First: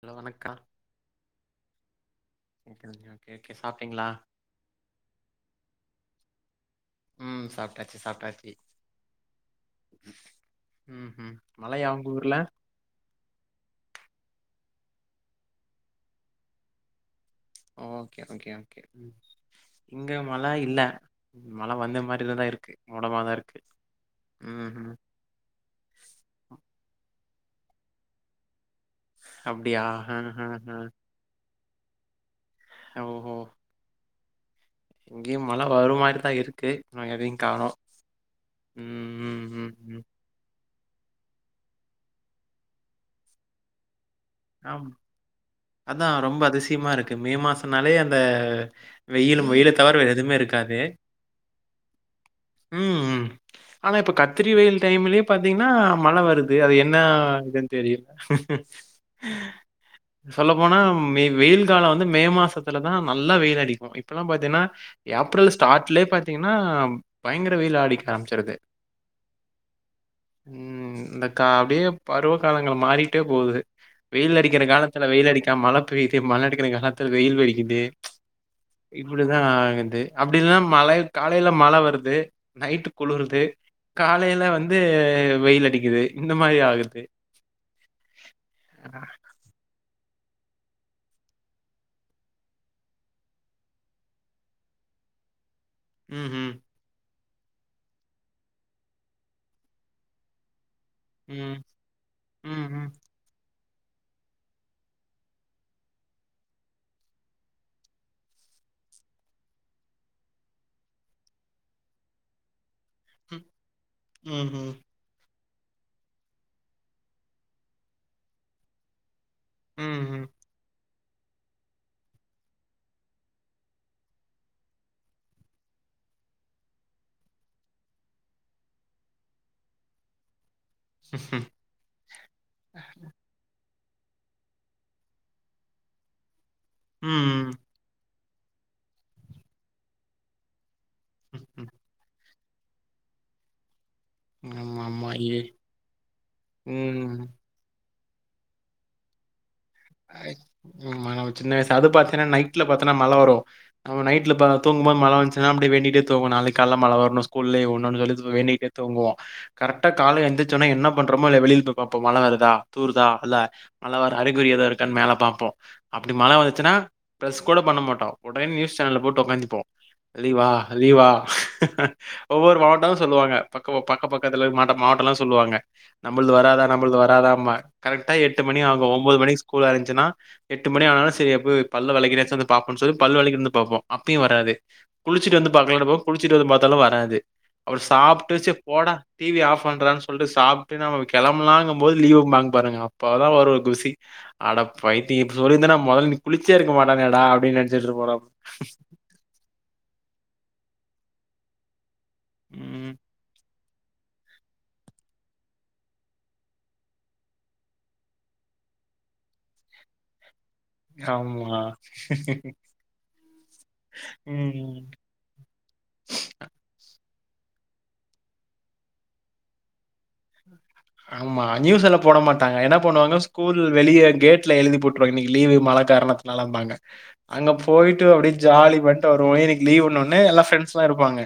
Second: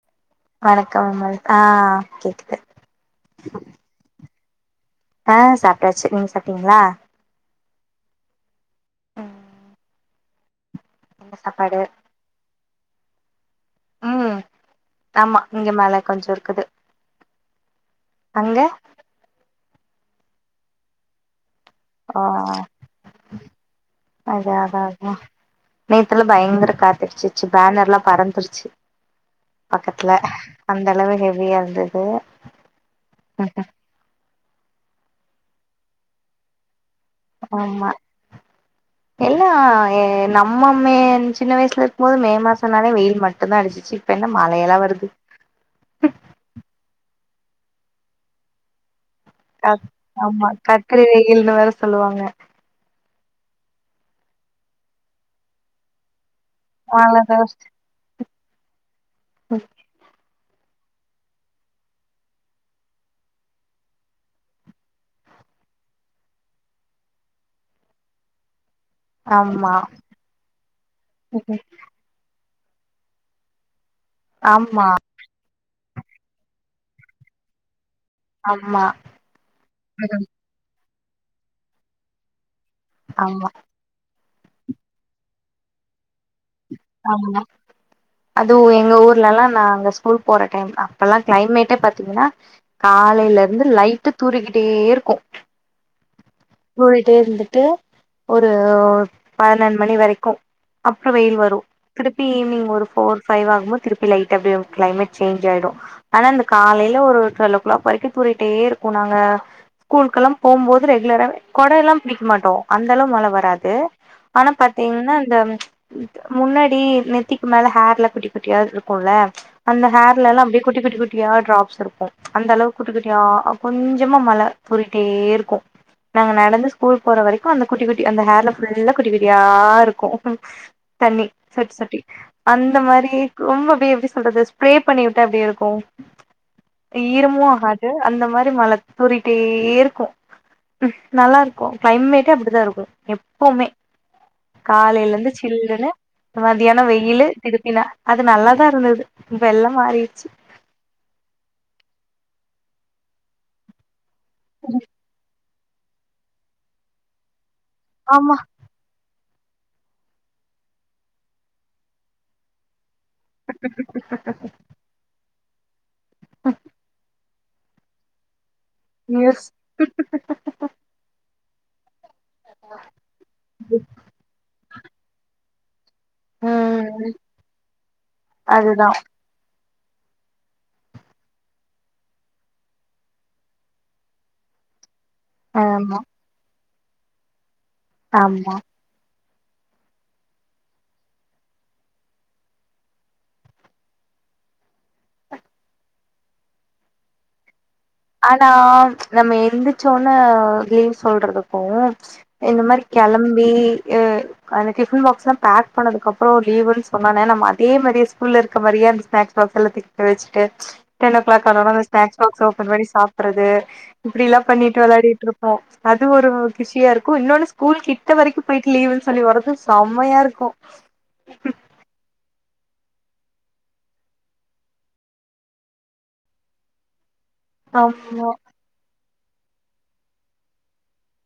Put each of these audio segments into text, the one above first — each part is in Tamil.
ஹலோ வணக் வணக்கோ விமல் ஆஹ் கேக்குது டீங்ளா ஆஹ் சாப்டாச்சு நீங்க சாப்ட்டீங்ளா உம் சாப்ட்டாச்சு சாப்ட்டாச்சு ம் உம்ஹும் என்ன சாப்பாடு மழையா உங்க ஊர்ல உம் ஆமா இங்க மழ கொஞ்சோ இருக்குது ஓகே ஓகே அங்க ஓகே இங்க மழ இல்ல மழ வந்த ஆ மாரிதா தா இருக்கு மூடமாதா இருக்கு அது அதா உஹம் அதா நேத்துல பயங்கர காத்துடுச்சிச்சு பேனர் எல்லா பறந்துடுச்சி அப்டியா பக்கத்துல ஆ ஆ அந்த அளவு ஹெவியா இருந்தது ஆ இங்யு மழ வரு மாரிதா இருக் கு ஆனா எதையு காணோ ஆமா ம் ம் ம் ம் நம்மோ மே சின்ன வயசுல இருக்கும் போது மே மாசம்னாலே வெயில் மட்டும்தா அடிச்சிச்சி இப்ப என்ன மழையெல்லா ஆம் வருது அதா ரொம்ப அதிசயமா இருக்கு மே மாசனாலே அந்த வெய்யிலு வெய்யில தவற வேற எதுவுமே ஆமா இருக்காது கத்திரி வெயில்னு வேற சொல்லுவாங்க ம் ஆனா இப்போ கத்திரி வெயில் டைம்லயே பாத்தீங்கனா மழ வருது து அது என்ன மழதா. இதுன்னு தெரிய [unintelligible] சொல்ல போனா மே வெயில் காலம் வந்து மே மாசத்துலதா நல்லா வெயில் அடிக்கு இப்பல்லா பாத்தீங்னா ஏப்ரல் ஸ்டார்ட்லயே பாத்தீங்கனா பயங்கர வெயில் அடிக்க ஆரம்பிச்சிருது ஆமா உம் இந்த கா அப்டியே பருவ காலங்கள் மாறிட்டே போகுது வெயில் அடிக்கற ஆமா காலத்துல வெயில் அடிக்கா மழை பெய்யுது மழை அடிக்கிற காலத்துல வெயில் அடிக்குது ஆமா இப்டிதா ஆகுது ம். அப்டில்னா மழை காலையில மழை வருது நைட்டு குளுறுது ஆமா காலையில வந்து வெயில் அடிக்குது இந்த மாதிரி ஆகுது ஆமாங்க அதுவு எங்க ஊர்லல்லா நாங்க ஸ்கூல் போற டைம் அப்பல்லா கிளைமேட்டே பாத்தீங்கனா காலையில இருந்து லைட்டா தூறிக்கிட்டே இருக்கு ம் ம் தூறிட்டே இருந்துட்டு ஒரு பனென்ட் மணி வரைக்கும் அப்புறம் வெயில் வரு ம். திருப்பி ஈவினிங் ஒரு ம்ஹ்ம். போ ஃபோர் பைவ் வாகும்போத் திருப்பி லைட்டா அப்டியே கிளைமட் சேஞ்ச் ஆய்டு ஆனா இந்த காலையில ஒரு டுவெல ஓ கிளாக் வரைக்கு தூறிட்டே இருக்கு நாங்க ஸ்கூல்கெல்லா போம்போது ரெகுலரா கொட எல்லா பிடிக்க மாட்டோ அந்த அளவு மழ ம். வராது ஆனா ம்ஹ்ம். பாத்தீங்ன்னா இந்த முன்னாடி நெத்திக்கு மேல ஹர்ல குட்டி குட்டியா இருக்குல்ல அந்த ம்ஹ்ம். ஹர்ல எல்லா அப்டியே குட்டி குட்டி குட்டி ட்டியா ட்ராப்ஸ் இருக்கு அந்த அளவுக்கு குட்டி குட்டியா கொஞ்சமா மழ தூறிட்டே இருக்கு நாங்க நடந்து ஸ்கூல் போற வரைக்கு அந்த குட்டி குட்டி அந்த ஹர்ல ஃபுல்லா குட்டி குட்டியா இருக்கு தண்ணி சொட்டி சொட்டி அந்த மாரி ரொம்ப எப்டி எப்டி சொல்றது ஸ்ப்ரே பண்ணிவிட்டா எப்டி இருக்கு ஈரமு ம். ஆகாது அந்த மாரி மழ தூறிட்டே இருக்கு நல்லா இருக்கு ம். க்ளைமேட்டே அப்டித்தா இருக்கு எப்போமே ஆமா, ஆமா. காலைல இந்து இது சில்லுன்னு மதியானோ ம். வெயிலு திருப்பினா அது நல்லாதா இருந்தது இப்ப எல்லா மாறிட்ச்சு ஐ- ஆமா நம்ம சின்ன வயசு அது பாத்தீனா நைட்ல பாத்தீன்னா மழ வரு நம்ம நைட்ல தூங்கும்போது மழ வந்துச்சி நா அப்டி வேண்டிட்டே தூங்குவ நாளைக்கு கால்ல மழ வரனு ஸ்கூல்லே ஒ ஆமா [unintelligible] வேண்டிகிட்டே தூங்குவோ கரெக்டா கால்ல எந்துச்சோன என்ன பண்றோமோ இல்லயோ வெளில போய் பாப்போ மழ வருதா தூறுதா அல்ல மழ வர அறிகுறி ஏதோ இருக்கான் மேல பாப்போ அப்டி மழ வந்துச்சுன்னா ப்ரஸ் கூட பண்ண மாட்டோ ஒடனே நியூஸ் சேனல போட்டு நியூஸ் உக்காந்திப்போ லீவா லீவா ஒவ்வொரு மாவட்ட சொல்லுவங்க பக்க பக்க பக்கத்துல மாட்ட மாவட்டல்லா சொல்லுவாங்க நம்பள்து வராதா நம்பள்து ம் வராதம்ம கரெக்டா எட்டு மணி ஆகு அதுதா ஒம்போது மணிக்கு ஸ்கூல் ஆரம்பிச்சுனா எட்டு மணி ஆனாலு சேரி அப்ப பல்ல வளைக்கியாச்சு வந்து பாப்போன் சொல்லி பல் வலக்கினு வந்து பாப்போ அப்பையு வராது குளிச்சிட்டு வந்து ஆமா பாக்கலான்பாப் குளிச்சிட்டு வந்து பாத்தாலு வராது அப்புறோ சாப்ட்டு சாி ஆமா போடா டிவி ஆஃப் பண்றா சொல்ட்டு சாப்ட்டு நம்ம கெளம்பலாங்கு போது லீவும்பாங்க பாருங்க அப்பதா வரு ஒரு குஷி அட பைத்தி சொல்லிந்தா நா மொதல்ல நீ குளிச்சே இருக்க மாட்டேனடா அப்டினு நினச்சிட்டு இருப்போ நா ஆனா நம்ம எந்திச்சோன்ன லீவ் சொல்றது போ இந்த மாரி ம். கெளம்பி அ அந்த டிஃபன் பாக்ஸ்லா பக் பண்ணதுக் அப்றோ லீவுன் சொன்னோனே நம்ம அதே மாரியே ஸ்கூல்ல இருக்க மாரியே அந்த ஸ்னக்ஸ் பாக்ஸ் எல்லா பி பிரிச்சிட்டு டென் ஓ க்ளாக் ஆமா. ஆனோனா அந்த ஸ்நக்ஸ் பாக்ஸ் ஓப்பன் பண்ணி சாப்பறது இப்டில்லா பண்ணிட்டு ம். விளாடிட்டு இருப்போ அது ஒரு கிஷியா இருக்கு இன்னொன்னு ஸ்கூல் கிட்ட வரைக்கு போய்ட்டு லீவுன் சொல்லி வர்றது சமையா இருக் ஆமா நியூஸ் எல்லா போட மாட் டாங்க என்ன பண்ணுவாங்க ஸ்கூல் வெளிய கேட்ல எழுதி போட்ருவாங்க இன்னைக்கு லீவு மழ காரணத்துலன்பாங்க அங்க போய்ட்டு ஆமா அப்டியே ஜாலி பண்ட்டு வருவோ ஏ இன்னிக்கு லீவுண்ணோனே எல்லா ஃப்ரெண்ட்ஸ்ல்லா இருப்பாங்க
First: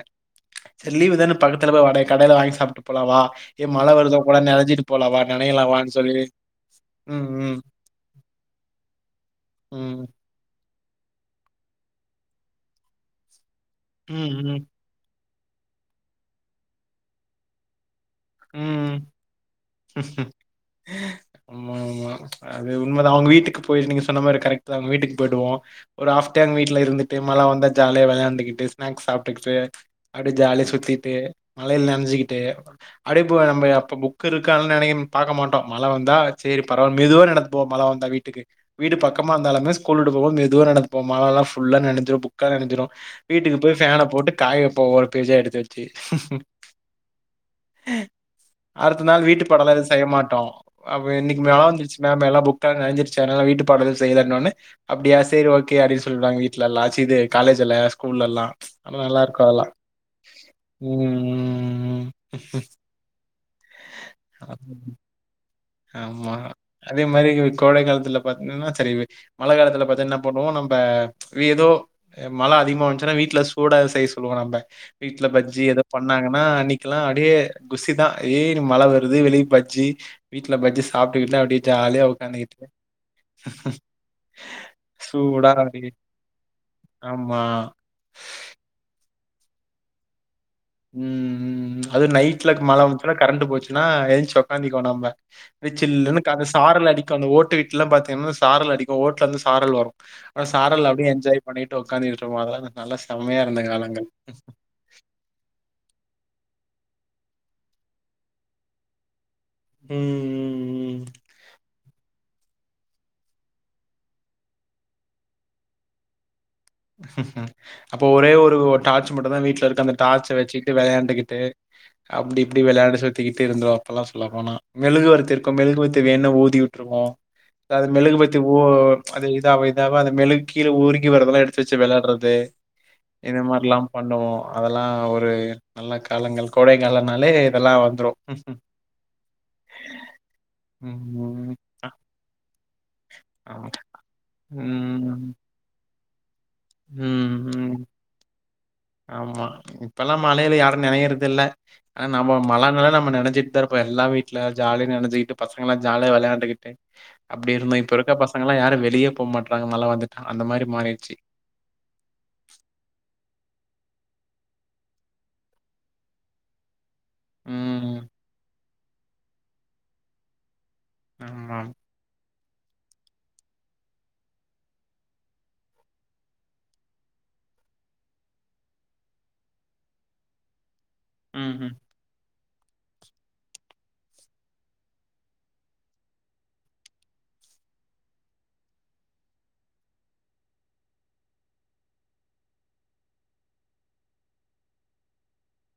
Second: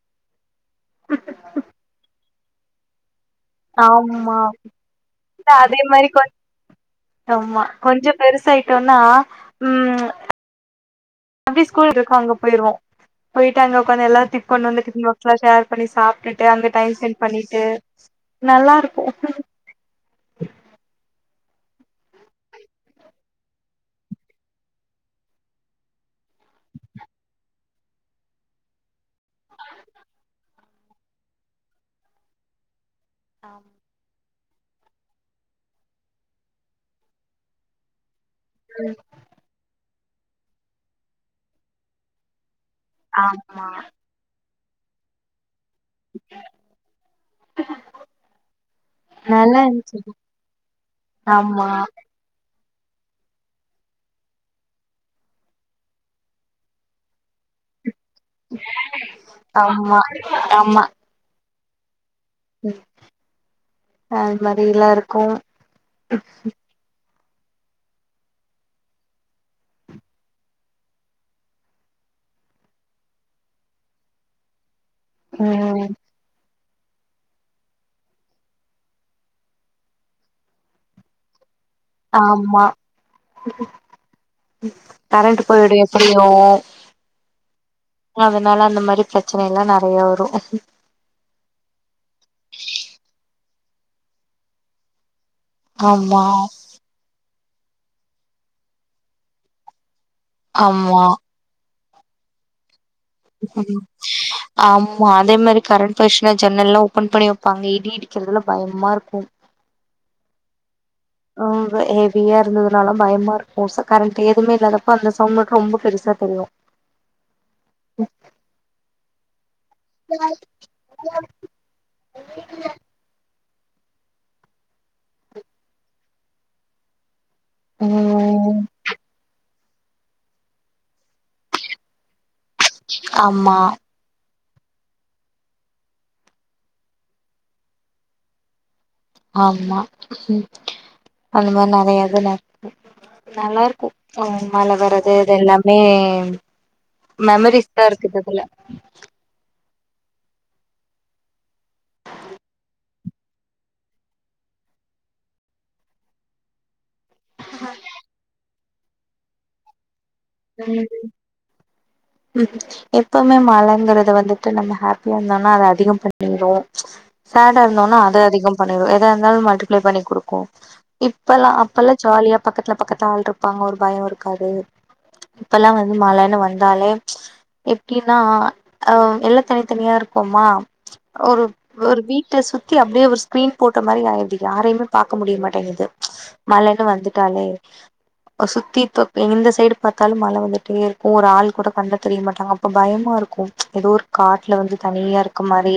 சரி லீவு தான பக்கத்துல போ வட கடைல வாங்கி சாப்ட்டு போலா வா ஏ மழ வருதா கூட ஆமா நனஞ்சிட்டு போலா வா இல்ல நனையலா அதே வான்னு மாரி சொல்லி கொஞ் ம், ம், ஆமா கொஞ்சோ பெருசாய்ட்டோனா ம் அப்டி ஸ்கூல் இருக்கு அங்க போய்ருவோ போய்ட்டு அங்க உக்காந்து எல்லா ம், ம், கொண்டு வந்த டிஃபன் பா லா ஷர் பண்ணி சாப்ட்டுட்டு அந்த டைம் ஸ்பெண்ட் பண்ணிட்டு நல்லா இருக்கு ஆமா ஆமா அது உண்மதா அவங்க வீட்டுக்கு போய் நீங்க சொன்ன மாரி கரெக்ட் தா அவங்க வீட்டுக்கு போய்டுவோ ஒரு ஆஃப் டே அவங்க வீட்ல இருந்துட்டு மழ வந்தா ஜாலியா விளையாண்டுக்கிட்டு ஸ்நக்ஸ் சாப் [unintelligible] அப்டியே ஜாலியா சுத்திட்டு மழைல நன்சிக்கிட்டு அப்டியே போ நம்ப்புக் புக்கு இருக்கா அதுலா நனை பாக்க மாட்டோ மழ வந்தா சேரி பரவால்ல மெதுவா நடந்து போம் மழ வந்தா வீட்டுக்கு வீடு ம் பக் க்கமா இந்தாலுமே ஸ்கூல் விட்டு போம் மெதுவா நடந்து போம் மழலா ஃபுல்லா நனஞ்சிரு புக்கா நனஞ்சுரு வீட்டுக்கு ஆமா போய் ஃபேன போட்டு காய போ ஒரு பேஜா எடுத்து தி அடுத்த நாள் வீட்டு நல்லா பாடோல்லா எது இருந்துச்சு செய்ய மாட்டோ அப்ப இன்னைக்கு மழ ஆமா வந்துச்சு மம் எல்லா புக் த நன்ஞ்சிருச்சு அதனால வீட்டு பாடோல்லா செய்லன்னோன அப்டியா செரி ஓகே அப்டின்னு சொல்றுவாங்க வீட்லல்லா சேந்து காலேஜ் இல்ல ஸ்கூல்ல எல்லா ரொம்ப நல்லாருக்கு அதெல்லா ஆமா ஆமா ம் ம் ம் அ அது ம் மாதிரில்லா இருக்கு ஆமா அதே மாரி கோடை காலத்துல பாத்தீங்கின்னா சரிவு மழ காலத்துல பாத்த என்ன பண்ணுவோ நம்ம ஆ வீதோ ஏ மழ அதிகமா வந்துச்சுன்னா வீட்ல சூட எது செய்ய சொல்லுவோ நம்ம வீட்ல பஜ்ஜி எதோ ம் பண்ணாங்கன்னா அன்னைக்கெலா அப்டியே குசிதா ஏய் மழ வருது வெளிய பஜ்ஜி வீட்ல பஜ்ஜி சாப்டுக்கினு அப்டியே ஜாலியா உக்காந்துக்கிட்டு கரண்டு போயிடு எப்டியு ஆமா. அதனால அந்த மாரி பிரச்சனை எல்லா நெறைய வரு ம் ம் அது நைட்ல மழ வச்சுன்னா கரண்ட் போச்சுன்னா ஏஞ்சு உக்காந்திக்கோ நம்ப ப்யே சில்லுன்னு ஆமா காத்து அந்த சாரல் அடிக்கு அந்த ஓட்டு வீட்லா பாத்தீங்கன்னா சாரல் அடிக்கு ஓட்டுல இருந்து சாரல் வரு அது சாரல் ஆமா அப்டியே என்ஜாய் பண்ணிட்டு உக்காந்துட்டு இருப்போ அதெல்லா நல்ல செம்மையா இருந்த ம் காலங்கள் [unintelligible] அதே மாரி கரண்ட் போர்ஷ்னா ஜன்னல்லா ஓபன் பண்ணி வைப்பாங் இடி இடிக்கிறதுல பயமா இருக்கு ம் ம். ஆ ஹெவியா இருந்ததுனால பயமா இருக்கு ச கரண்ட் எதுவுமே இல்லாதப்ப அந்த சவுண்ட் மட்டு ரொம்ப பெருசா தெரியு அப்போ ஒரே ஒரு டார்ச் மட்டு தா வீட்ல இருக் அந்த டார்ச்ச வச்சிட்டு விளையாண்டுக்கிட்டு அப்டி இப்டி விளையாண்டு சுத்திக்கிட்டு இருந்தோ அப்பெல்லா சொல்லாபோனா மெழுகு வரத்தி இருக்கு மெழுகு வேனே ஓதி விட்ருவோ [inaudible] அது மெழுகுபத்தி ஓ ம் அது இதாவ இதாவ அது மெழுகு கீழ உருகி வரதெல்லா எடுத் துச்சு வெளடறது இது ஆமா மாரில்லா பண்ணுவோ அதெல்லா ஒரு நல்லா காலங்கள் கோடை காலோனாலே இதெல்லா வந்துடு ஆமா அந்த ம். மாரி அ நெறைய இது நெ நல்லா ஆமா. இருக்கு மழ வரது இது ம். எல்லாமே ம். மெமரிஸ்தா ம். இருக்கு கிட்டத்துல ஆமா இப்பெல்லா மழைல யாரு நனையறதில்ல ஆனா நம்மோ மழனாலே நம்ம நனஞ்சிட் தாருப்போ எல்லா வீட்ல ஜாலியா நனஞ்சிகிட்டு பசங்கெல்லா ஜாலிய விளையாண்டுக்கிட்டு அப்டி இருந்தோ இப்ப இருக்க பசங் களா யாரு வெளியே போமாட்ராங்க மழ வந்துட் [unintelligible] ம்ஹூ எப்பவுமே மழங்கற்து வந்துட்டு நம்ம ஹாப்பியா இருந்தோனா அது அதிகோ பண்ணிரு சேடா இருந்தோனா ம். அத அதிகோ பண்ணிடு எதா இருந்தாலு மல்டிப்ளை பண்ணி குடுக்கு இப்பெல்லா ஆமா. அப்பெல்லா ஜாலியா பக்கத்துல பக்கத்துல ஆளு இருப்பாங்க ஒரு பயோ இருக்காது இப்பெல்லா வந்து மழனு வந்தாலே எப்டினா அ எல்லா தனித்தனியா இருக்கோமா ஒரு ம்ஹ்ம். ஒரு வீட் ட சுத்தி அப்டியே ஒரு ஸ்க்ரீன் போட்ட மாரி ஆயிடுது யாரைம்மே பாக்க முடிய மாட்டேங்குது மழைனு வந்துட்டாலே ஒரு சுத்தி தொப் இந்த சைடு எப்ப பாத்தாலு மழ வந்துட்டே இருக்கு ஒரு ஆளு கூட கண்ணுல தெரிய மாட்டாங்க அப்ப பயமா இருக்கு ஏதோ ஒரு காட்ல வந்து தனியா இருக்க மாரி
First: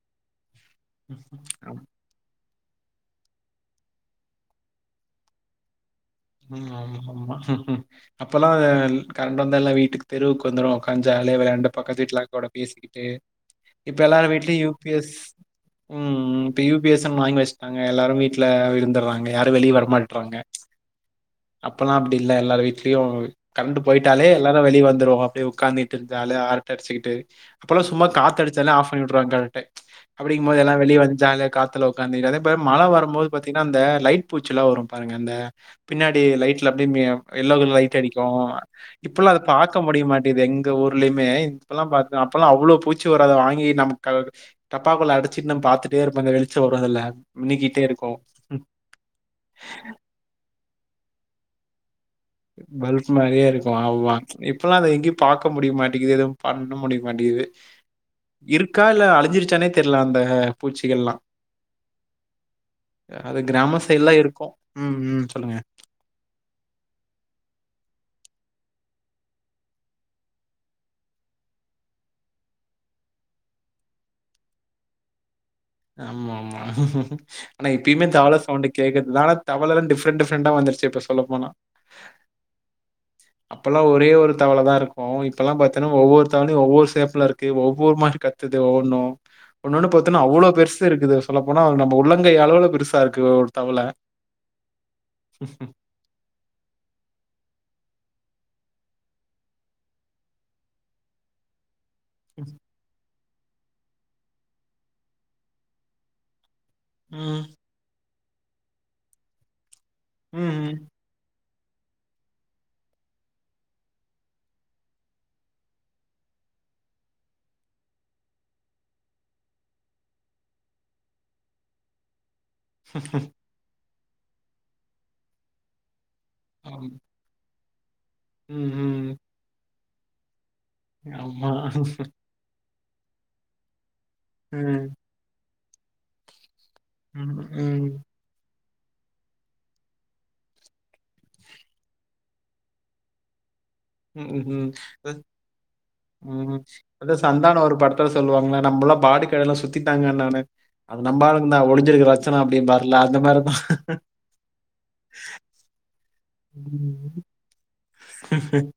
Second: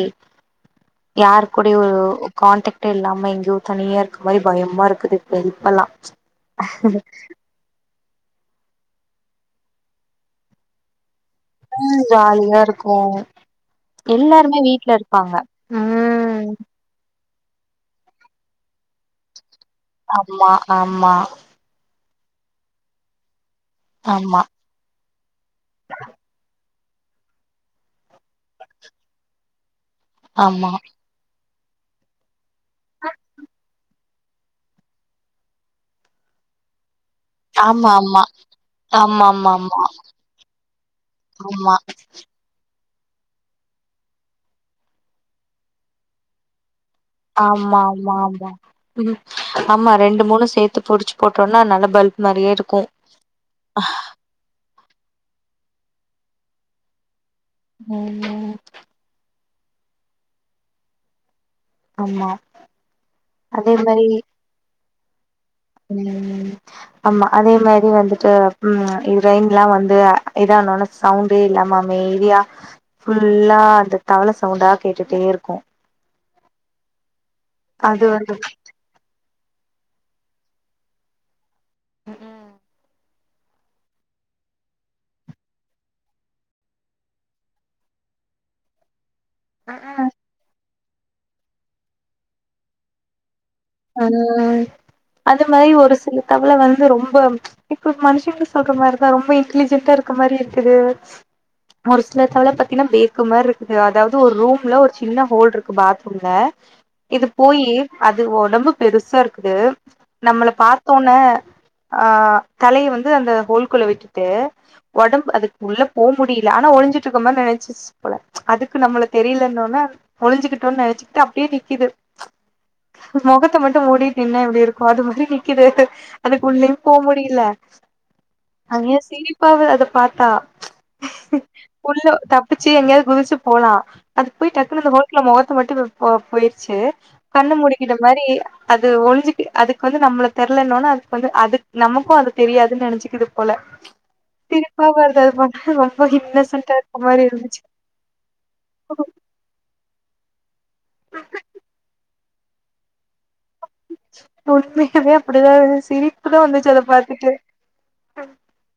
யாரு ஆமா. கூடயோ ஓ கான்டக்ட் இல்லாம எங்கியோ தனியா இருக்க மாரி பயமா இருக்குது இப் இப்ப இப்பெலா ம் ஆமா ஆமா அப்பெலா அ கரண்டு வந்து எல்லா வீட்டுக்கு தெருவுக்கு வந்துருவோ உக்காந்து ஜாலியா வெளாண்டு பக்கத்து வீட்ல அக்காயோட ஜாலியா இருக்கு பேசிக்கிட்டு இப்ப எல்லாரு வீட்லையு எல்லாருமே யூ பி வீட்ல எஸ் இருப்பாங்க ம் ம் யூப் பி எஸ்னு வாங்கி வெச்டாங்க எல்லாரு வீட்ல இருந்தறாங்க யாரு வெளிய வர ஆமா ஆமா அப்பெல்லா அப்டி இல்ல எல்லார் வீட்லயு கரண்ட் போயிட்டாலே ஆமா எல்லாரு வெளிய வந்துரு வோ அப்டியே உக்காந்து டு ஜாலியா அரட்ட அடிசிக்கிட்டு அப்பெல்லா சும்மா காத்து அடிச்சாலே ஆஃப் பண்ணி வுட்ருவாங்க கரண்டே அப்டிங்கும்போது ஆமா எல்லா வெளியே வந் ஜாலியா காத்துல உக்காந்துட்டு அதா இப்ப மழ வரும்போது பாத்தீங்னா அந்த லைட் பூச்சில்லா வரு பாருங்க அந்த பின்னாடி லைட்ல அப்டி மி எல்லோ கலர் ஆமா லைட்டு அடிக்கு ஆமா இப்போலா அத ஆமா ஆமா பாக்க முடிய மாட்டிது எங்க ஊர்லயுமே ஆமா இப்போல்லா பாத் அப்போல்லா அவ்ளோ பூச்சி வராத வாங்கி நம்ம க டப்பாக்குல்ல அடச்சுட் நம் பார்த்துட்டே இருப்ப அந்த வெளிச்சோ வரு அதுல ஆமா மின்னிக்கிட்டே ஆமா இருக்கும் ஆமா ம் ஆமா ரெண்டு மூணு சேத்து புடிச்சு போட்டோனா நல்ல பல்ப் மாரியே இருக்கு பல்ப் மாரியே இருக்கு ஆவா இப்போலா அது எங்கியு பாக்க முடிய மாட்டிங்குது எதுவு பண்ண முடிய மாட்டிங்குது ம் ம் இருக்கா இல்ல அழிஞ்சிருச்சானே தெரில அந்த பூச்சிகள்லா ஆமா அது அதே கிராம மாரி சைடுலா இருக்கு ம் ம் சொல்லுங்க ம் ஆமா அதே மாரி வந்துட்டு ம் இது ரைன்லா வந்து இதானோன சவுண்டே இல்லாம அமைதியா ஃபுல்லா அந்த தவள சவுண்டா கேட்டுட்டே இருக்கு ஆமா ஆமா ஆனா அது இப்பயுமே வந்து தவள சவுண்டு கேக்கறதுனால தவளலா டிஃப்ரெண்ட் டிஃப்ரெண்டா வந்துருச்சு இப்ப சொல்ல போனா ம் ம் அப்பெல்லா ஒரே ஒரு தவளதா இருக்கு இப்பெல்லா பாத்தீன்னா ஒவ்வொரு தவளையு ஒவ்வொரு சேபுல இருக்கு ஒவ்வொரு மாரி கத் த்துது ஒவ்வொன்னு ஒன்னொண்ணு பாத்தோன்னா அவ்ளோ பெருசு இருக்குது சொல்ல போனா நம்ப உள்ளங்கை அளவுள பெருசா இருக்கு தவள ம் அது மாரி ஒரு சில தவள வந்து ரொம்ப இப்ப மனுஷங்க சொல்ற மாரிதா ரொம்ப இன்டலிஜென்டா இருக்க மாரி இருக்குது ஒரு சில தவள பாத்தீன்னா பேக்கு மாரி இருக்குது அதாவது ஒரு ரூம்ல ஒரு சின்ன ஹோல் இருக்கு பாத்ரூம்ல இது ம் போயி அது ஒடம்பு பெருசா இருக்குது நம்மள ம் ம் பாத்தோன் ன ஆ தலைய வந்து அந்த ஹோல்குள்ள விட்டுட்டு ஒடம்பு அதுக்குள்ள போ முடில ஆனா ஒழிஞ்சிட்டு இருக்கமாரி நெனைச்சுஸ் சு போல அதுக்கு நம்மள தெரியலன்னோன ஒழிஞ்சிகிட்டோன் நெனச்சுக்கிட்டு அப்டியே நிக்குது மொகத்த மட்டு மூடிட் நின்னா எப்டி இருக்கு அது மாரி நிக்குது அதுக்குள்ளயோ ஆம். போ முடில ம் அங்கேயே ம் சிரிப்பா வருது அத பாத்தா ஆமா உள்ள தப்பிச்சி எங்கேயாது குதிச்சி போலா அது போய் டக்குனு அந்த ம் ஹோல் ல மொகத்த மட்டு இப்ப போ போயிருச்சு ம் கண்ணு முடிக்கிற மாரி அது ஒழிஞ்சுக்கு அதுக்கு வந்து நம்மள தெர்லனோன அதுக்கு வந்து அதுக் நமக்கோ அது தெரியாதுன் நெனசுக்குது போல ம் ம் ம் சிரிப்பா வருது அது பாக்க ரொம்ப ம் இன்னசென்டா இருக்க அதா மாரி சந்தான இருந்துச்சு ஒரு படத்துல சொல்லுவாங்கள நம்பல்லா பாடிக் இடலா சுத்திட்டாங்க நானே அது நம்பாளுங்தா ஒழிஞ்சிருக்கிற லட்சனோ அப்டிம்பாருல அந்த மாரிதா உண்மையாவே அப்டிதா இரு சிரிப்பா வந்துச்சு அத பாத்துட்டு உம் உம்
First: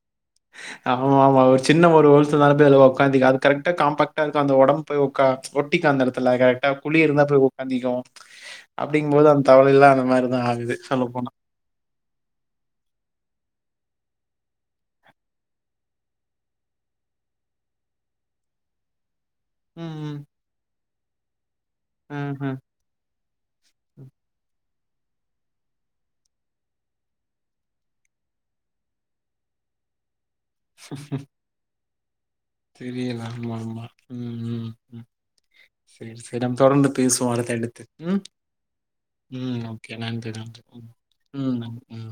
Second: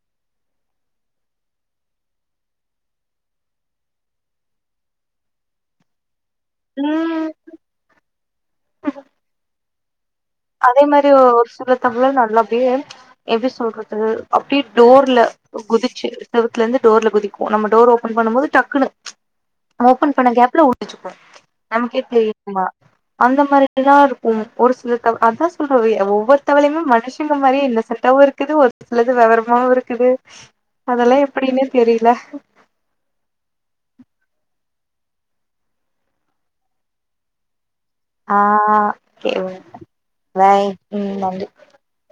ஆமா ஆமா ஒரு சின்ன ஒரு ஹோல்ஸ்னால போயி அதுல உக்காந்திகோ அது கரெக்டா காம்பக்டா இருக்கோ அந்த ஒடம் போயி ஒக்கா ஒட்டிக்கோ அந்த எடத்துல கரெக்ட் குழி இருந்தா ம் போய் ஒக்காந்திக்கோ அப்டிங்கும் போது அந்த தவலையிலா அந்த மாரி அதே மாரி ஒரு சில தவள நல்லா அப்டியே எப்டி சொல்றது அப்டி டோர்ல குதிச்சு செவத்துல இருந்து டோர்ல குதிக்கு நம்ம டோர் ஓப்பன் பண்ணும் போது டக்குன்னு ஓபன் ம் பண்ண கேப்ல உடிச்சுக்கு நமக்கே ம் ம் தெரியுமா அந்த மாரிலா ம். இருக்கு ஒரு சில அதா சொல்ற வ ஒவ்வொரு தவலையுமே மனுஷங்க மாரியே இன்னொசென்ட்டாவு இருக்குது ஒரு சிலது வெவரமாவு இருக் கது அதல்லா எப்படின்னே தெரில தெரியல ஆமா ஆமா உம் உம் செரி நம்ம தொடர்ந்து பேசுவோ அடுத்து அடுத்து ம் ஆஹ் ம் [unintelligible] ஓகே நன்றி நன்றி பாய் ம் நன்றி ம் ம்.